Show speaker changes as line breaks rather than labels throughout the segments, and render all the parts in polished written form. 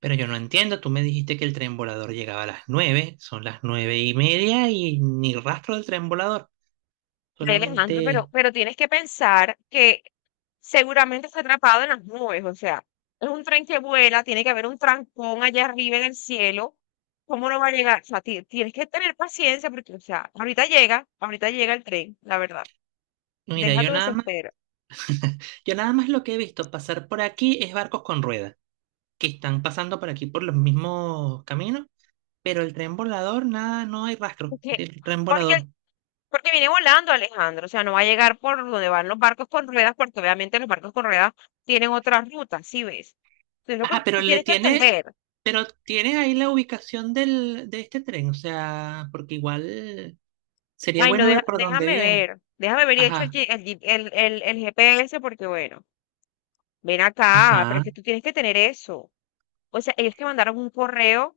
Pero yo no entiendo, tú me dijiste que el tren volador llegaba a las 9. Son las 9:30 y ni rastro del tren volador.
Ay, Alejandro, pero,
Solamente,
pero tienes que pensar que seguramente está atrapado en las nubes, o sea, es un tren que vuela, tiene que haber un trancón allá arriba en el cielo, ¿cómo no va a llegar? O sea, tienes que tener paciencia porque, o sea, ahorita llega el tren, la verdad,
mira,
deja
yo
tu
nada más,
desespero,
yo nada más lo que he visto pasar por aquí es barcos con ruedas, que están pasando por aquí por los mismos caminos. Pero el tren volador, nada, no hay rastro
porque,
del tren
porque, el-
volador.
porque viene volando Alejandro, o sea, no va a llegar por donde van los barcos con ruedas, porque obviamente los barcos con ruedas tienen otra ruta, ¿sí ves? Entonces, lo
Ajá,
que tú tienes que entender.
pero tienes ahí la ubicación de este tren, o sea, porque igual sería
Ay, no,
bueno ver por dónde
déjame
viene.
ver. Déjame ver y hecho el,
Ajá,
el GPS porque, bueno, ven acá, pero es
ajá.
que tú tienes que tener eso. O sea, ellos te mandaron un correo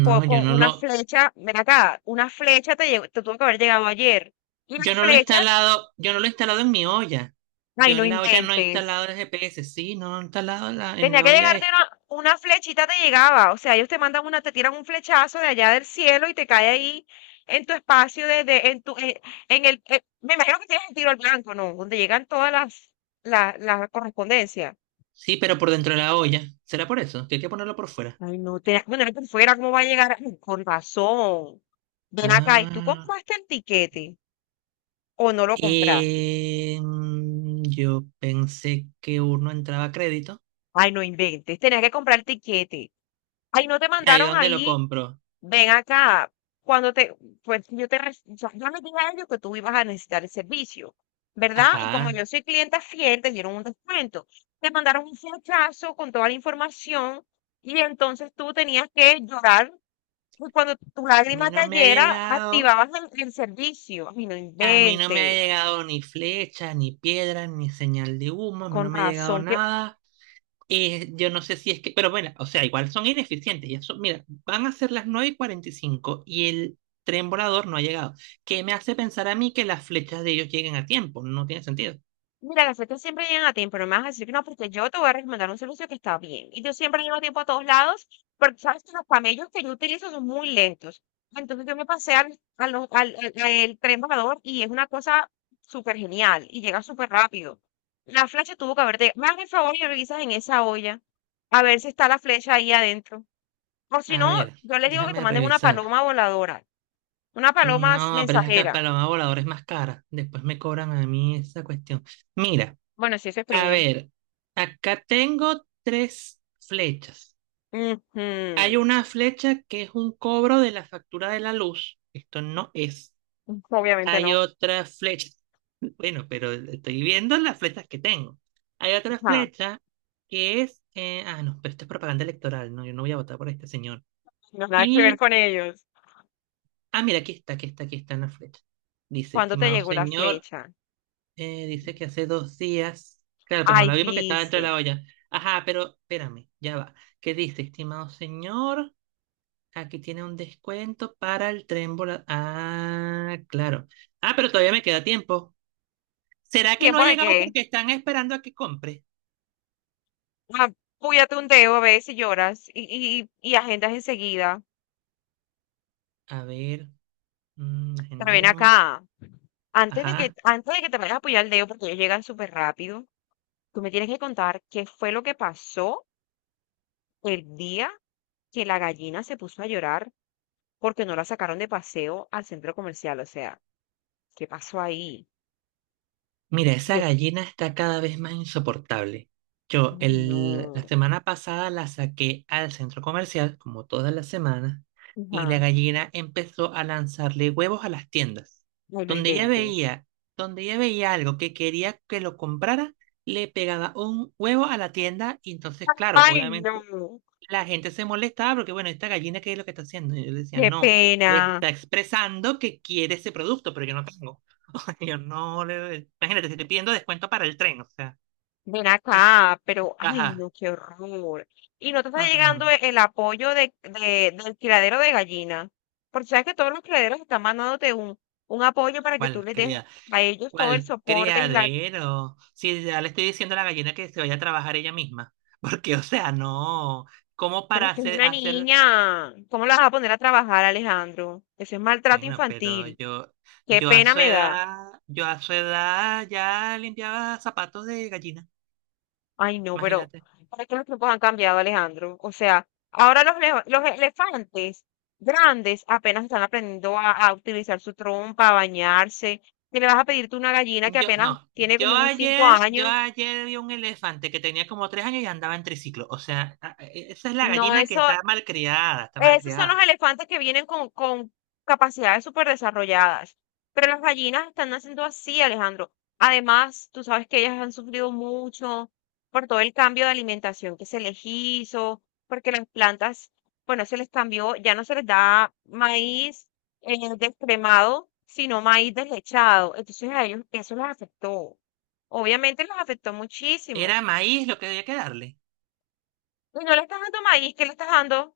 con, una flecha, ven acá, una flecha te, te tuvo que haber llegado ayer. Y la flecha,
Yo no lo he instalado en mi olla.
ay,
Yo
no
en la olla no he
inventes.
instalado el GPS. Sí, no lo he instalado en
Tenía
la
que
olla.
llegarte una flechita, te llegaba. O sea, ellos te mandan una, te tiran un flechazo de allá del cielo y te cae ahí en tu espacio, en tu, en el, me imagino que tienes el tiro al blanco, ¿no? Donde llegan todas las, las correspondencias.
Sí, pero por dentro de la olla. ¿Será por eso? Que hay que ponerlo por fuera.
Ay, no, tenías que ponerlo por fuera, ¿cómo va a llegar? Ay, con razón. Ven acá, ¿y tú
Ah.
compraste el tiquete o no lo compraste?
Yo pensé que uno entraba a crédito.
Ay, no inventes. Tenías que comprar tiquete. Ay, no te
Ahí
mandaron
donde lo
ahí.
compro.
Ven acá. Cuando te, pues yo te, yo les dije a ellos que tú ibas a necesitar el servicio, ¿verdad?
Ajá.
Y como
A
yo soy clienta fiel, te dieron un descuento. Te mandaron un flechazo con toda la información y entonces tú tenías que llorar. Y cuando tu
mí
lágrima
no me ha
cayera,
llegado.
activabas el servicio. Ay, no
A mí no me ha
inventes.
llegado ni flecha, ni piedra, ni señal de humo. A mí
Con
no me ha llegado
razón.
nada. Yo no sé si es que, pero bueno, o sea, igual son ineficientes. Ya son, mira, van a ser las 9 y cuarenta y cinco y el tren volador no ha llegado. Que me hace pensar a mí que las flechas de ellos lleguen a tiempo. No tiene sentido.
Mira, las fechas siempre llegan a tiempo, no me vas a decir que no, porque yo te voy a recomendar un servicio que está bien. Y yo siempre llego a tiempo a todos lados, porque sabes que los camellos que yo utilizo son muy lentos. Entonces yo me pasé al, al tren volador y es una cosa súper genial y llega súper rápido. La flecha tuvo que haberte... Me hagas el favor y revisas en esa olla a ver si está la flecha ahí adentro. O si
A
no,
ver,
yo les digo que te
déjame
manden una
revisar.
paloma voladora, una paloma
No, pero es la
mensajera.
paloma voladora es más cara. Después me cobran a mí esa cuestión. Mira,
Bueno, si eso es
a
premium.
ver, acá tengo tres flechas. Hay
Ujú.
una flecha que es un cobro de la factura de la luz. Esto no es.
Obviamente
Hay
no.
otra flecha. Bueno, pero estoy viendo las flechas que tengo. Hay otra
Ajá.
flecha no, pero esto es propaganda electoral, ¿no? Yo no voy a votar por este señor.
No, nada que ver
Y.
con ellos.
Ah, mira, aquí está, aquí está, aquí está en la flecha. Dice,
¿Cuándo te
estimado
llegó la
señor,
flecha?
dice que hace 2 días. Claro, pero no la
Ay,
vi porque estaba dentro de
viste.
la olla. Ajá, pero espérame, ya va. ¿Qué dice, estimado señor? Aquí tiene un descuento para el tren volador. Ah, claro. Ah, pero todavía me queda tiempo. ¿Será que no ha
¿Tiempo de
llegado
qué?
porque están esperando a que compre?
Ah, púyate un dedo, ves y lloras y agendas enseguida.
A ver,
Pero ven
agendemos.
acá.
Ajá.
Antes de que te vayas a apoyar el dedo, porque ellos llegan súper rápido, tú me tienes que contar qué fue lo que pasó el día que la gallina se puso a llorar porque no la sacaron de paseo al centro comercial. O sea, ¿qué pasó ahí?
Mira, esa
Yo,
gallina está cada vez más insoportable. La
no.
semana pasada la saqué al centro comercial, como todas las semanas, y la
Ajá.
gallina empezó a lanzarle huevos a las tiendas.
Ay, no
Donde ella
inventes.
veía, donde ella veía algo que quería que lo comprara, le pegaba un huevo a la tienda. Y entonces, claro,
Ay,
obviamente
no.
la gente se molestaba porque, bueno, esta gallina, ¿qué es lo que está haciendo? Y yo le decía,
Qué
no, le
pena,
está expresando que quiere ese producto, pero yo no tengo. O sea, yo no le... Imagínate, si estoy pidiendo descuento para el tren, o sea,
ven acá, pero ay,
ajá,
no, qué horror. Y no te está
ajá,
llegando el apoyo de, del criadero de gallinas, porque sabes que todos los criaderos están mandándote un apoyo para que tú
cuál
les des
cría,
a ellos todo el
cuál
soporte y la...
criadero. Si ya le estoy diciendo a la gallina que se vaya a trabajar ella misma, porque, o sea, no, ¿cómo
Pero
para
es que es una
hacer...
niña, ¿cómo la vas a poner a trabajar, Alejandro? Eso es maltrato
Bueno,
infantil, qué
yo a
pena
su
me da.
edad, yo a su edad ya limpiaba zapatos de gallina.
Ay, no, pero
Imagínate.
¿para qué los tiempos han cambiado, Alejandro? O sea, ahora los, los elefantes grandes apenas están aprendiendo a utilizar su trompa, a bañarse. Si le vas a pedirte una gallina que
Yo,
apenas
no,
tiene como unos cinco
yo
años,
ayer vi un elefante que tenía como 3 años y andaba en triciclo. O sea, esa es la
no,
gallina que
eso
está malcriada, está
Esos son
malcriada.
los elefantes que vienen con capacidades súper desarrolladas. Pero las gallinas están naciendo así, Alejandro. Además, tú sabes que ellas han sufrido mucho por todo el cambio de alimentación que se les hizo, porque las plantas, bueno, se les cambió, ya no se les da maíz descremado, sino maíz deslechado. Entonces a ellos eso les afectó. Obviamente les afectó muchísimo.
Era maíz lo que había que darle.
Y no le estás dando maíz, ¿qué le estás dando?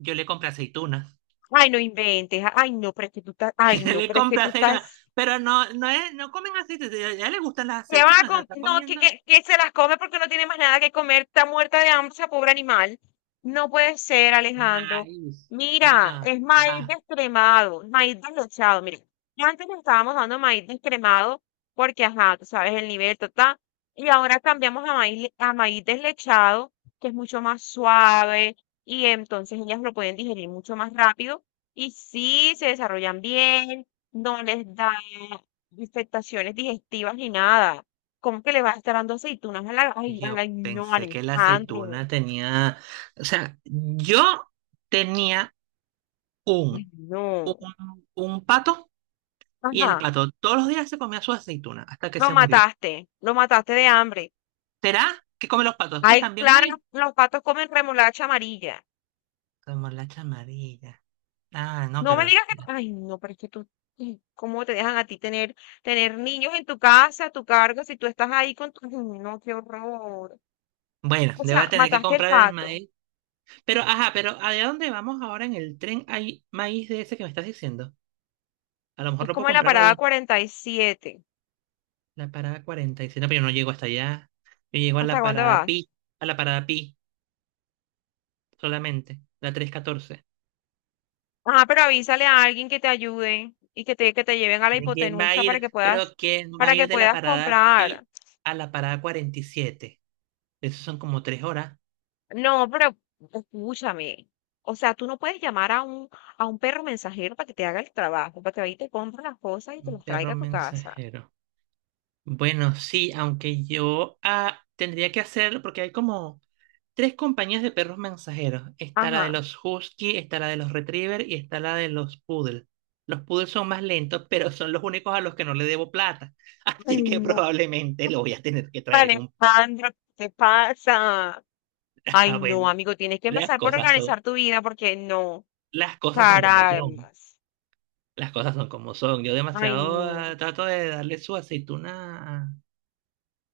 Yo le compré aceitunas.
Ay, no inventes. Ay, no, pero es que tú estás, ay, no,
Le
pero es que
compré
tú
aceitunas.
estás
Pero no, no es, no comen aceitunas. Ya le gustan las
¿Qué van a
aceitunas. O sea, está
No,
comiendo
que se las come porque no tiene más nada que comer. Está muerta de hambre esa pobre animal. No puede ser, Alejandro.
maíz.
Mira,
Ajá.
es maíz
Ajá.
descremado, maíz deslechado. Mira, antes le estábamos dando maíz descremado porque, ajá, tú sabes el nivel total. Y ahora cambiamos a maíz, a maíz deslechado, que es mucho más suave y entonces ellas lo pueden digerir mucho más rápido. Y sí, se desarrollan bien, no les da infectaciones digestivas ni nada. ¿Cómo que le vas a estar dando aceitunas a la...
Y
Ay,
yo
no,
pensé que la
Alejandro.
aceituna tenía. O sea, yo tenía
Ay,
un,
no.
un pato. Y el
Ajá,
pato todos los días se comía su aceituna hasta que
lo
se murió.
mataste. Lo mataste de hambre.
¿Será que come los patos? Pues
Ay,
también
claro,
maíz.
los patos comen remolacha amarilla.
Como la chamarilla. Ah, no,
No me
pero
digas que... Ay, no, pero es que tú... ay, ¿cómo te dejan a ti tener, tener niños en tu casa, a tu cargo, si tú estás ahí con tu... Ay, no, qué horror.
bueno,
O
le voy a
sea,
tener que
mataste el
comprar el
pato.
maíz. Pero, ajá, pero allá dónde vamos ahora en el tren hay maíz de ese que me estás diciendo. A lo mejor
Es
lo puedo
como en la
comprar
parada
ahí,
47.
la parada 47, pero yo no llego hasta allá. Yo llego a
¿Hasta
la
dónde
parada
vas?
Pi, a la parada Pi solamente, la 314.
Ajá, pero avísale a alguien que te ayude y que te lleven a la
¿De quién va a
hipotenusa
ir? Pero ¿quién va a
para que
ir de la
puedas
parada
comprar.
Pi a la parada 47? Eso son como 3 horas.
No, pero escúchame. O sea, tú no puedes llamar a un perro mensajero para que te haga el trabajo, para que vaya y te compre las cosas y te
Un
las
perro
traiga a tu casa.
mensajero. Bueno, sí, aunque yo tendría que hacerlo porque hay como tres compañías de perros mensajeros. Está la de
Ajá.
los Husky, está la de los Retriever y está la de los Poodle. Los Poodle son más lentos, pero son los únicos a los que no le debo plata.
Ay,
Así que
no,
probablemente lo voy a tener que traer en un...
Alejandro, ¿qué te pasa? Ay,
Ah,
no,
bueno,
amigo, tienes que
las
empezar por
cosas son,
organizar tu vida porque no,
las cosas son como son.
caramba.
Las cosas son como son. Yo
Ay,
demasiado
no.
trato de darle su aceituna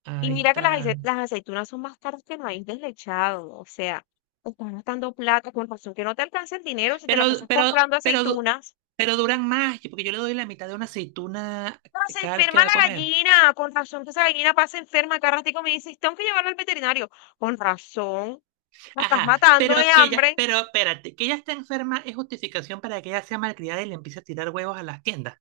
a
Y mira que las,
esta...
las aceitunas son más caras que el maíz deslechado, o sea, estás gastando plata, con razón que no te alcanza el dinero si te
Pero,
la pasas comprando
pero, du-
aceitunas.
pero duran más, porque yo le doy la mitad de una aceituna
No, se
cada vez que
enferma
va a
la
comer.
gallina, con razón que esa gallina pasa enferma, cada ratico me dices, tengo que llevarla al veterinario. Con razón, la estás
Ajá,
matando de hambre.
pero espérate, que ella está enferma es justificación para que ella sea malcriada y le empiece a tirar huevos a las tiendas.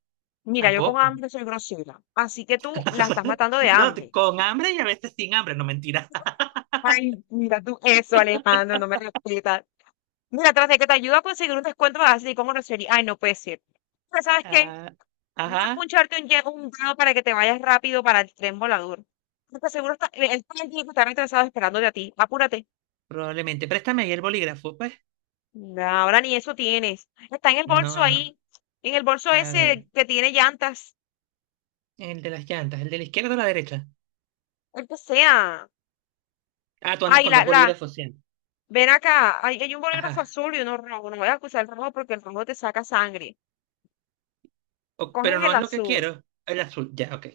Mira, yo con
Tampoco.
hambre soy grosera, así que tú la estás matando de
No,
hambre.
con hambre y a veces sin hambre, no mentira.
Ay, mira tú eso, Alejandro, no me respetas. Mira, tras de que te ayuda a conseguir un descuento, vas a decir con grosería. Ay, no puede ser. Pero ¿sabes qué?
Ah,
No
ajá,
puncharte un, un dedo para que te vayas rápido para el tren volador. Porque seguro está, el tren tiene que estar interesado esperándote a ti. Apúrate.
probablemente. Préstame ahí el bolígrafo, pues.
No, ahora ni eso tienes. Está en el bolso
No, no.
ahí. En el bolso
A
ese
ver,
que tiene llantas.
el de las llantas, el de la izquierda o la derecha.
El que sea.
Ah, tú andas
Ay,
con dos
la, la.
bolígrafos siempre.
Ven acá. Hay un bolígrafo
Ajá.
azul y uno rojo. No voy a acusar el rojo porque el rojo te saca sangre.
Pero
Coges
no
el
es lo que
azul.
quiero. El azul, ya, ok.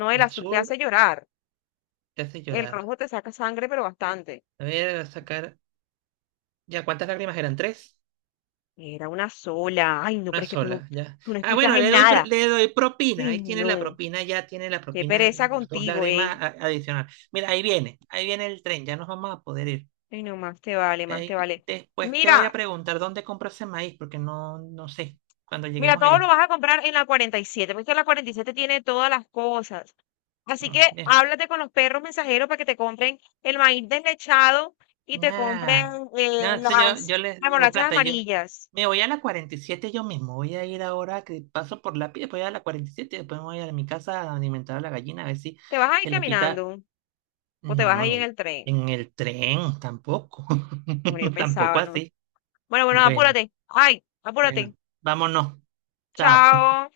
No, el
El
azul te hace
azul
llorar.
te hace
El
llorar.
rojo te saca sangre, pero bastante.
A ver, voy a sacar. Ya, ¿cuántas lágrimas eran? ¿Tres?
Era una sola. Ay, no, pero
Una
es que
sola, ya.
tú no
Ah,
escuchas
bueno,
en nada.
le doy propina.
Ay,
Ahí tiene la
no.
propina, ya tiene la
Qué
propina
pereza
de dos
contigo,
lágrimas
ey.
adicional. Mira, ahí viene el tren, ya nos vamos a poder ir.
Ay, no, más te vale, más te
Y
vale.
después te voy a
Mira,
preguntar dónde compro ese maíz, porque no sé cuando
mira,
lleguemos
todo lo
allá.
vas a comprar en la 47 porque la 47 tiene todas las cosas. Así que
Mm, bien.
háblate con los perros mensajeros para que te compren el maíz deslechado y te
Nah.
compren
No, eso yo les
las
digo,
bolachas
plata, yo
amarillas.
me voy a la 47 yo mismo. Voy a ir ahora que paso por la piel, voy a la 47, después me voy a mi casa a alimentar a la gallina, a ver si
¿Te vas a ir
se le
caminando
quita.
o te
No,
vas
no,
a ir en el tren?
en el tren, tampoco.
Hombre, yo
Tampoco
pensaba, ¿no?
así.
Bueno, bueno,
Bueno,
apúrate. Ay, apúrate.
bueno, vámonos. Chao.
Chao.